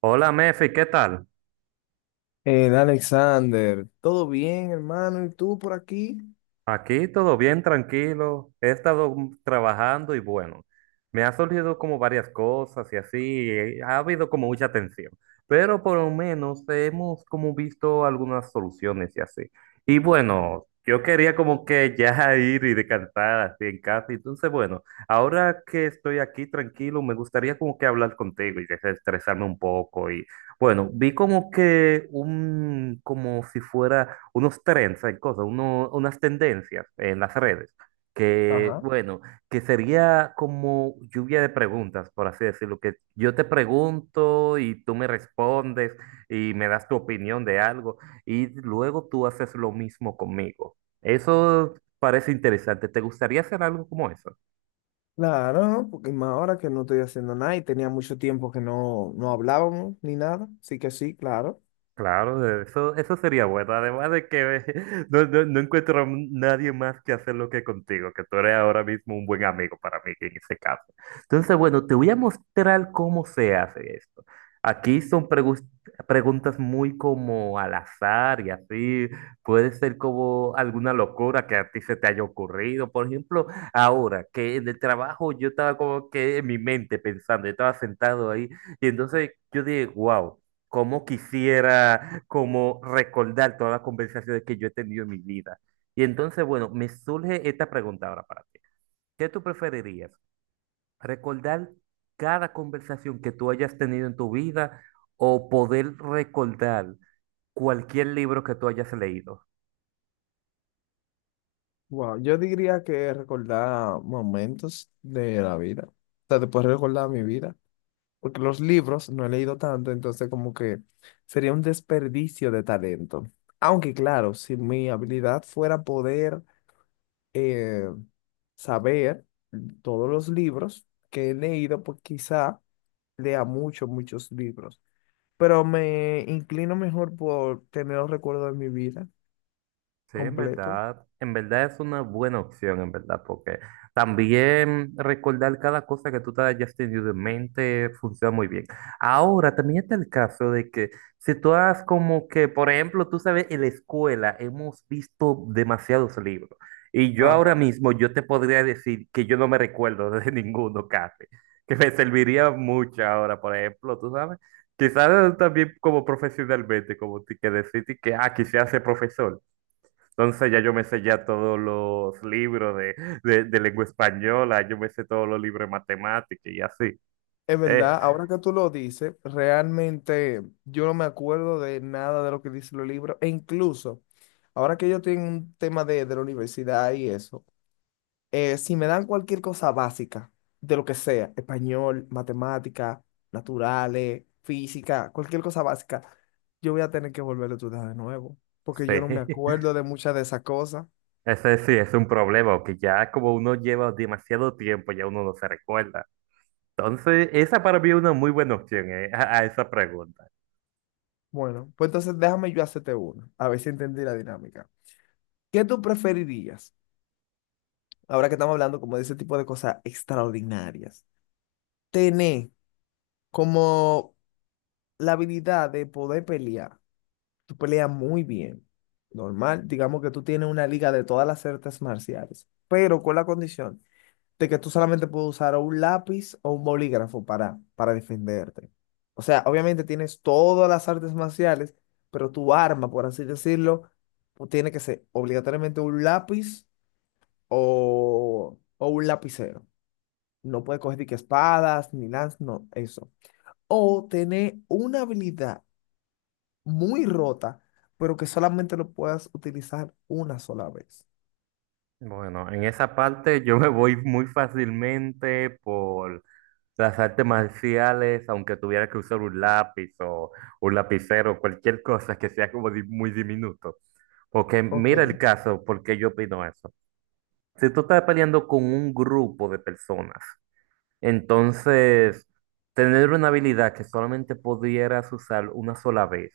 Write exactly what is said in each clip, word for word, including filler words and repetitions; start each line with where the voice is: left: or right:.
right: Hola Mefi, ¿qué tal?
left: Eh, Alexander, ¿todo bien, hermano? ¿Y tú por aquí?
right: Aquí todo bien, tranquilo. He estado mm, trabajando y bueno, me ha surgido como varias cosas y así, eh, ha habido como mucha tensión, pero por lo menos hemos como visto algunas soluciones y así. Y bueno, yo quería como que ya ir y descansar así en casa, entonces bueno, ahora que estoy aquí tranquilo, me gustaría como que hablar contigo y desestresarme un poco. Bueno, vi como que un, como si fuera unos trends, hay cosas, uno- unas tendencias en las redes, que
left: Ajá.
right: bueno, que sería como lluvia de preguntas, por así decirlo, que yo te pregunto y tú me respondes y me das tu opinión de algo y luego tú haces lo mismo conmigo. Eso parece interesante. ¿Te gustaría hacer algo como eso?
left: Claro, ¿no? Porque más ahora que no estoy haciendo nada y tenía mucho tiempo que no, no hablábamos ni nada. Así que sí, claro.
right: Claro, eso, eso sería bueno. Además de que no, no, no encuentro a nadie más que hacerlo que contigo, que tú eres ahora mismo un buen amigo para mí en ese caso. Entonces, bueno, te voy a mostrar cómo se hace esto. Aquí son pregus- preguntas muy como al azar y así. Puede ser como alguna locura que a ti se te haya ocurrido. Por ejemplo, ahora que en el trabajo yo estaba como que en mi mente pensando, yo estaba sentado ahí y entonces yo dije, wow, cómo quisiera como recordar todas las conversaciones que yo he tenido en mi vida. Y entonces, bueno, me surge esta pregunta ahora para ti. ¿Qué tú preferirías? ¿Recordar cada conversación que tú hayas tenido en tu vida o poder recordar cualquier libro que tú hayas leído?
left: Wow, yo diría que recordar momentos de la vida. O sea, después recordar mi vida. Porque los libros no he leído tanto, entonces como que sería un desperdicio de talento. Aunque claro, si mi habilidad fuera poder eh, saber todos los libros que he leído, pues quizá lea muchos, muchos libros, pero me inclino mejor por tener los recuerdos de mi vida
right: Sí, en
left: completo.
right: verdad, en verdad es una buena opción, en verdad, porque también recordar cada cosa que tú te hayas tenido en mente funciona muy bien. Ahora, también está el caso de que si tú has como que, por ejemplo, tú sabes, en la escuela hemos visto demasiados libros y yo ahora
left: Ajá.
right: mismo yo te podría decir que yo no me recuerdo de ninguno casi, que me serviría mucho ahora, por ejemplo, tú sabes, quizás también como profesionalmente, como te- que decirte que, ah, quisiera ser profesor. Entonces ya yo me sé ya todos los libros de, de- de lengua española, yo me sé todos los libros de matemática y así.
left: Es
right: Eh,
left: verdad, ahora que tú lo dices, realmente yo no me acuerdo de nada de lo que dicen los libros, e incluso ahora que yo tengo un tema de, de la universidad y eso. Eh, si me dan cualquier cosa básica, de lo que sea, español, matemática, naturales, física, cualquier cosa básica, yo voy a tener que volver a estudiar de nuevo, porque
right: sí,
left: yo no me acuerdo de muchas de esas cosas.
right: ese sí es un problema, que ya como uno lleva demasiado tiempo, ya uno no se recuerda. Entonces, esa para mí es una muy buena opción, eh, a a esa pregunta.
left: Bueno, pues entonces déjame yo hacerte una, a ver si entendí la dinámica. ¿Qué tú preferirías, ahora que estamos hablando como de ese tipo de cosas extraordinarias, tener como la habilidad de poder pelear? Tú peleas muy bien. Normal, digamos que tú tienes una liga de todas las artes marciales, pero con la condición de que tú solamente puedes usar o un lápiz o un bolígrafo para, para defenderte. O sea, obviamente tienes todas las artes marciales, pero tu arma, por así decirlo, pues, tiene que ser obligatoriamente un lápiz o, o un lapicero. No puedes coger ni que espadas, ni lanzas, no, eso. O tener una habilidad muy rota, pero que solamente lo puedas utilizar una sola vez.
right: Bueno, en esa parte yo me voy muy fácilmente por las artes marciales, aunque tuviera que usar un lápiz o un lapicero, cualquier cosa que sea como di- muy diminuto. Porque
left: Ok.
right: mira el caso, porque yo opino eso. Si tú estás peleando con un grupo de personas, entonces tener una habilidad que solamente pudieras usar una sola vez,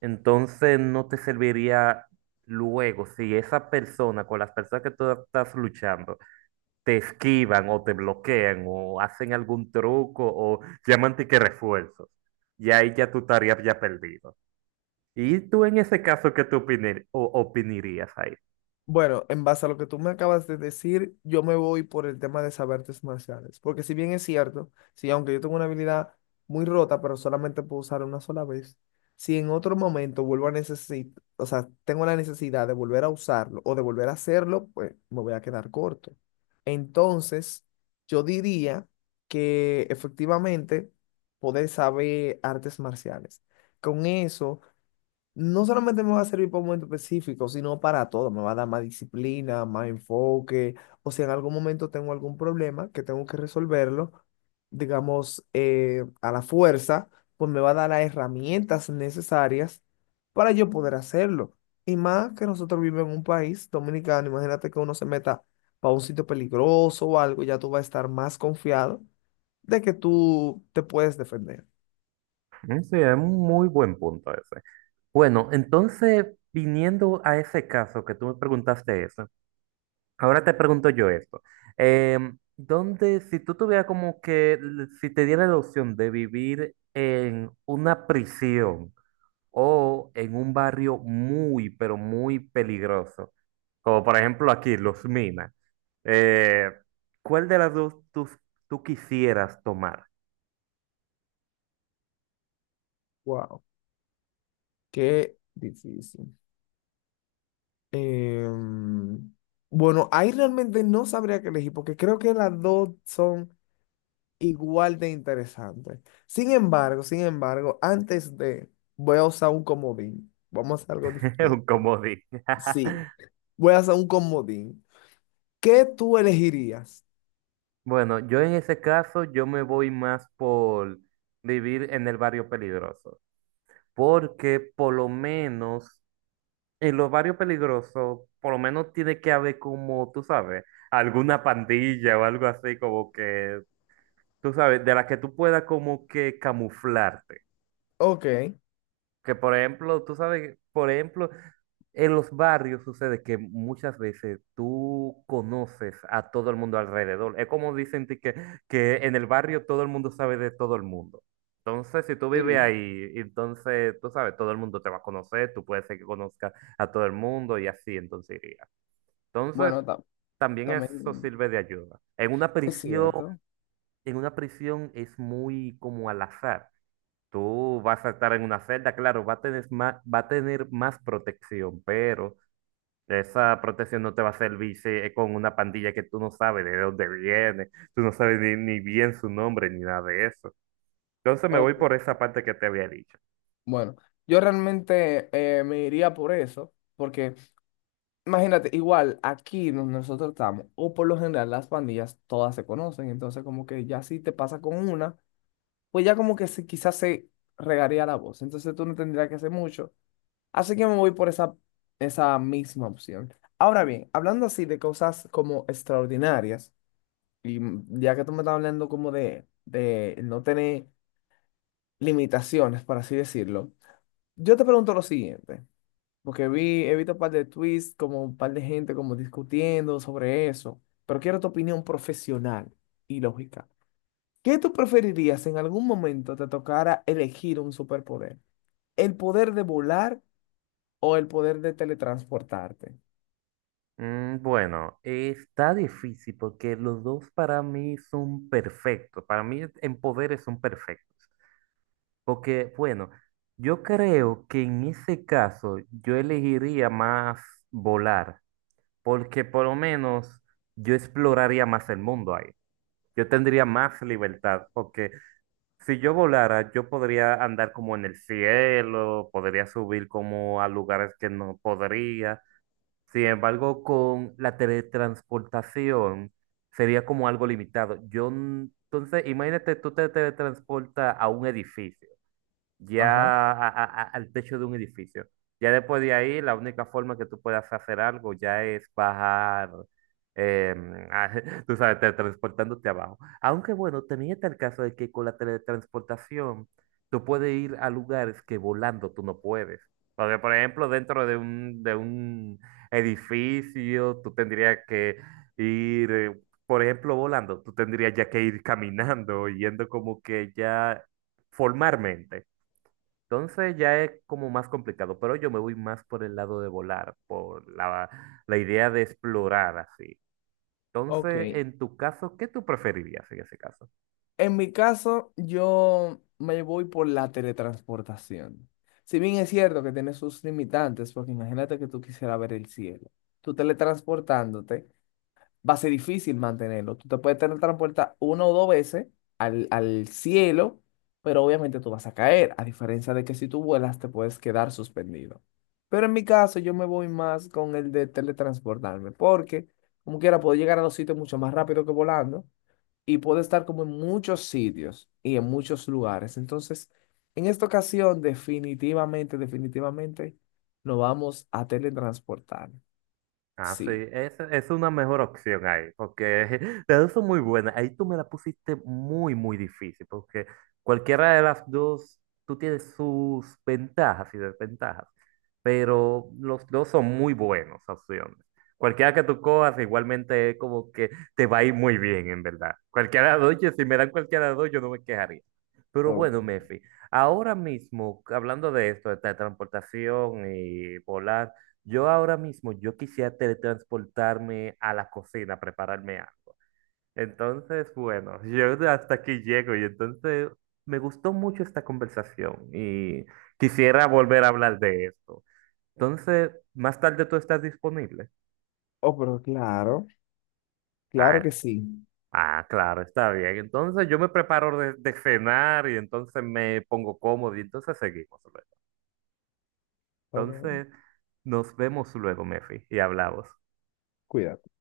right: entonces no te serviría luego si esa persona, con las personas que tú estás luchando, te esquivan o te bloquean o hacen algún truco o llaman que refuerzos. Y ahí ya tu tarea ya perdido. ¿Y tú en ese caso qué tú opini- o- opinarías ahí?
left: Bueno, en base a lo que tú me acabas de decir, yo me voy por el tema de saber artes marciales. Porque si bien es cierto, si aunque yo tengo una habilidad muy rota, pero solamente puedo usar una sola vez, si en otro momento vuelvo a necesitar, o sea, tengo la necesidad de volver a usarlo o de volver a hacerlo, pues me voy a quedar corto. Entonces, yo diría que efectivamente poder saber artes marciales. Con eso no solamente me va a servir para un momento específico, sino para todo. Me va a dar más disciplina, más enfoque. O si en algún momento tengo algún problema que tengo que resolverlo, digamos, eh, a la fuerza, pues me va a dar las herramientas necesarias para yo poder hacerlo. Y más que nosotros vivimos en un país dominicano, imagínate que uno se meta para un sitio peligroso o algo, ya tú vas a estar más confiado de que tú te puedes defender.
right: Mm, sí, es un muy buen punto ese. Bueno, entonces, viniendo a ese caso que tú me preguntaste eso, ahora te pregunto yo esto. Em, ¿dónde, si tú tuvieras como que, l- si te diera la opción de vivir en una prisión, o en un barrio muy, pero muy peligroso, como por ejemplo aquí, Los Minas. Eh, ¿cuál de las dos tú, tú quisieras tomar?
left: Wow, qué difícil. Em, bueno, ahí realmente no sabría qué elegir porque creo que las dos son igual de interesantes. Sin embargo, sin embargo, antes de, voy a usar un comodín. Vamos a hacer algo
right: Un
left: diferente.
right: comodín.
left: Sí, voy a usar un comodín. ¿Qué tú elegirías?
right: Bueno, yo en ese caso, yo me voy más por vivir en el barrio peligroso, porque por lo menos en los barrios peligrosos, por lo menos tiene que haber como, tú sabes, alguna pandilla o algo así como que tú sabes, de la que tú puedas como que camuflarte.
left: Ok.
right: Que por ejemplo, tú sabes, por ejemplo, en los barrios sucede que muchas veces tú conoces a todo el mundo alrededor. Es como dicen de que, que en el barrio todo el mundo sabe de todo el mundo. Entonces, si tú vives
left: Sí,
right: ahí, entonces tú sabes, todo el mundo te va a conocer, tú puedes ser que conozcas a todo el mundo y así, entonces iría. Entonces,
left: bueno, ta-
right: también eso
left: también
right: sirve de ayuda. En una
left: es
right: prisión,
left: cierto.
right: en una prisión es muy como al azar. Tú vas a estar en una celda, claro, va a tener más, va a tener más protección, pero esa protección no te va a servir si es con una pandilla que tú no sabes de dónde viene, tú no sabes ni, ni bien su nombre ni nada de eso. Entonces me
left: Ok.
right: voy por esa parte que te había dicho.
left: Bueno, yo realmente eh, me iría por eso, porque imagínate, igual aquí donde nosotros estamos, o por lo general las pandillas todas se conocen, entonces como que ya si te pasa con una, pues ya como que se, quizás se regaría la voz, entonces tú no tendrías que hacer mucho, así que me voy por esa, esa misma opción. Ahora bien, hablando así de cosas como extraordinarias, y mm, ya que tú me estás hablando como de, de no tener limitaciones, por así decirlo, yo te pregunto lo siguiente. Porque vi, he visto un par de tweets, como un par de gente como discutiendo sobre eso. Pero quiero tu opinión profesional y lógica. ¿Qué tú preferirías si en algún momento te tocara elegir un superpoder? ¿El poder de volar o el poder de teletransportarte?
right: Mm, bueno, está difícil porque los dos para mí son perfectos, para mí en poderes son perfectos, porque bueno, yo creo que en ese caso yo elegiría más volar porque por lo menos yo exploraría más el mundo ahí. Yo tendría más libertad, porque si yo volara, yo podría andar como en el cielo, podría subir como a lugares que no podría. Sin embargo, con la teletransportación sería como algo limitado. Yo, n- entonces, imagínate, tú te teletransportas a un edificio
left: Ajá.
right: ya a- a- a- al techo de un edificio. Ya después de ahí, la única forma que tú puedas hacer algo ya es bajar, em, tú sabes, te- transportándote abajo. Aunque bueno, también está el caso de que con la teletransportación tú puedes ir a lugares que volando tú no puedes. Porque, por ejemplo, dentro de un, de un edificio, tú tendrías que ir, eh, por ejemplo, volando, tú tendrías ya que ir caminando, yendo como que ya formalmente. Entonces ya es como más complicado, pero yo me voy más por el lado de volar, por la, la idea de explorar así. Entonces,
left: Ok.
right: en tu caso, ¿qué tú preferirías en ese caso?
left: En mi caso, yo me voy por la teletransportación. Si bien es cierto que tiene sus limitantes, porque imagínate que tú quisieras ver el cielo. Tú teletransportándote va a ser difícil mantenerlo. Tú te puedes teletransportar una o dos veces al, al cielo, pero obviamente tú vas a caer, a diferencia de que si tú vuelas te puedes quedar suspendido. Pero en mi caso yo me voy más con el de teletransportarme, porque como quiera puedo llegar a los sitios mucho más rápido que volando y puedo estar como en muchos sitios y en muchos lugares. Entonces, en esta ocasión definitivamente, definitivamente nos vamos a teletransportar.
right: Ah, sí,
left: Sí.
right: es, es una mejor opción ahí, porque las dos son muy buenas. Ahí tú me la pusiste muy, muy difícil, porque cualquiera de las dos, tú tienes sus ventajas y desventajas, pero los dos son muy buenas opciones. Cualquiera que tú cojas, igualmente es como que te va a ir muy bien, en verdad. Cualquiera de las dos, yo- si me dan cualquiera de las dos, yo no me quejaría. Pero
left: Oh,
right: bueno, Mefi, ahora mismo, hablando de esto, de transportación y volar. Yo ahora mismo, yo quisiera teletransportarme a la cocina, a prepararme algo. Entonces, bueno, yo hasta aquí llego y entonces me gustó mucho esta conversación y quisiera volver a hablar de esto. Entonces, más tarde tú estás disponible.
left: oh, pero claro. Claro que
right: Ah,
left: sí.
right: ah, claro, está bien. Entonces yo me preparo de, de cenar y entonces me pongo cómodo y entonces seguimos luego.
left: Ok.
right: Entonces, nos vemos luego, Mefi, y hablamos.
left: Cuídate.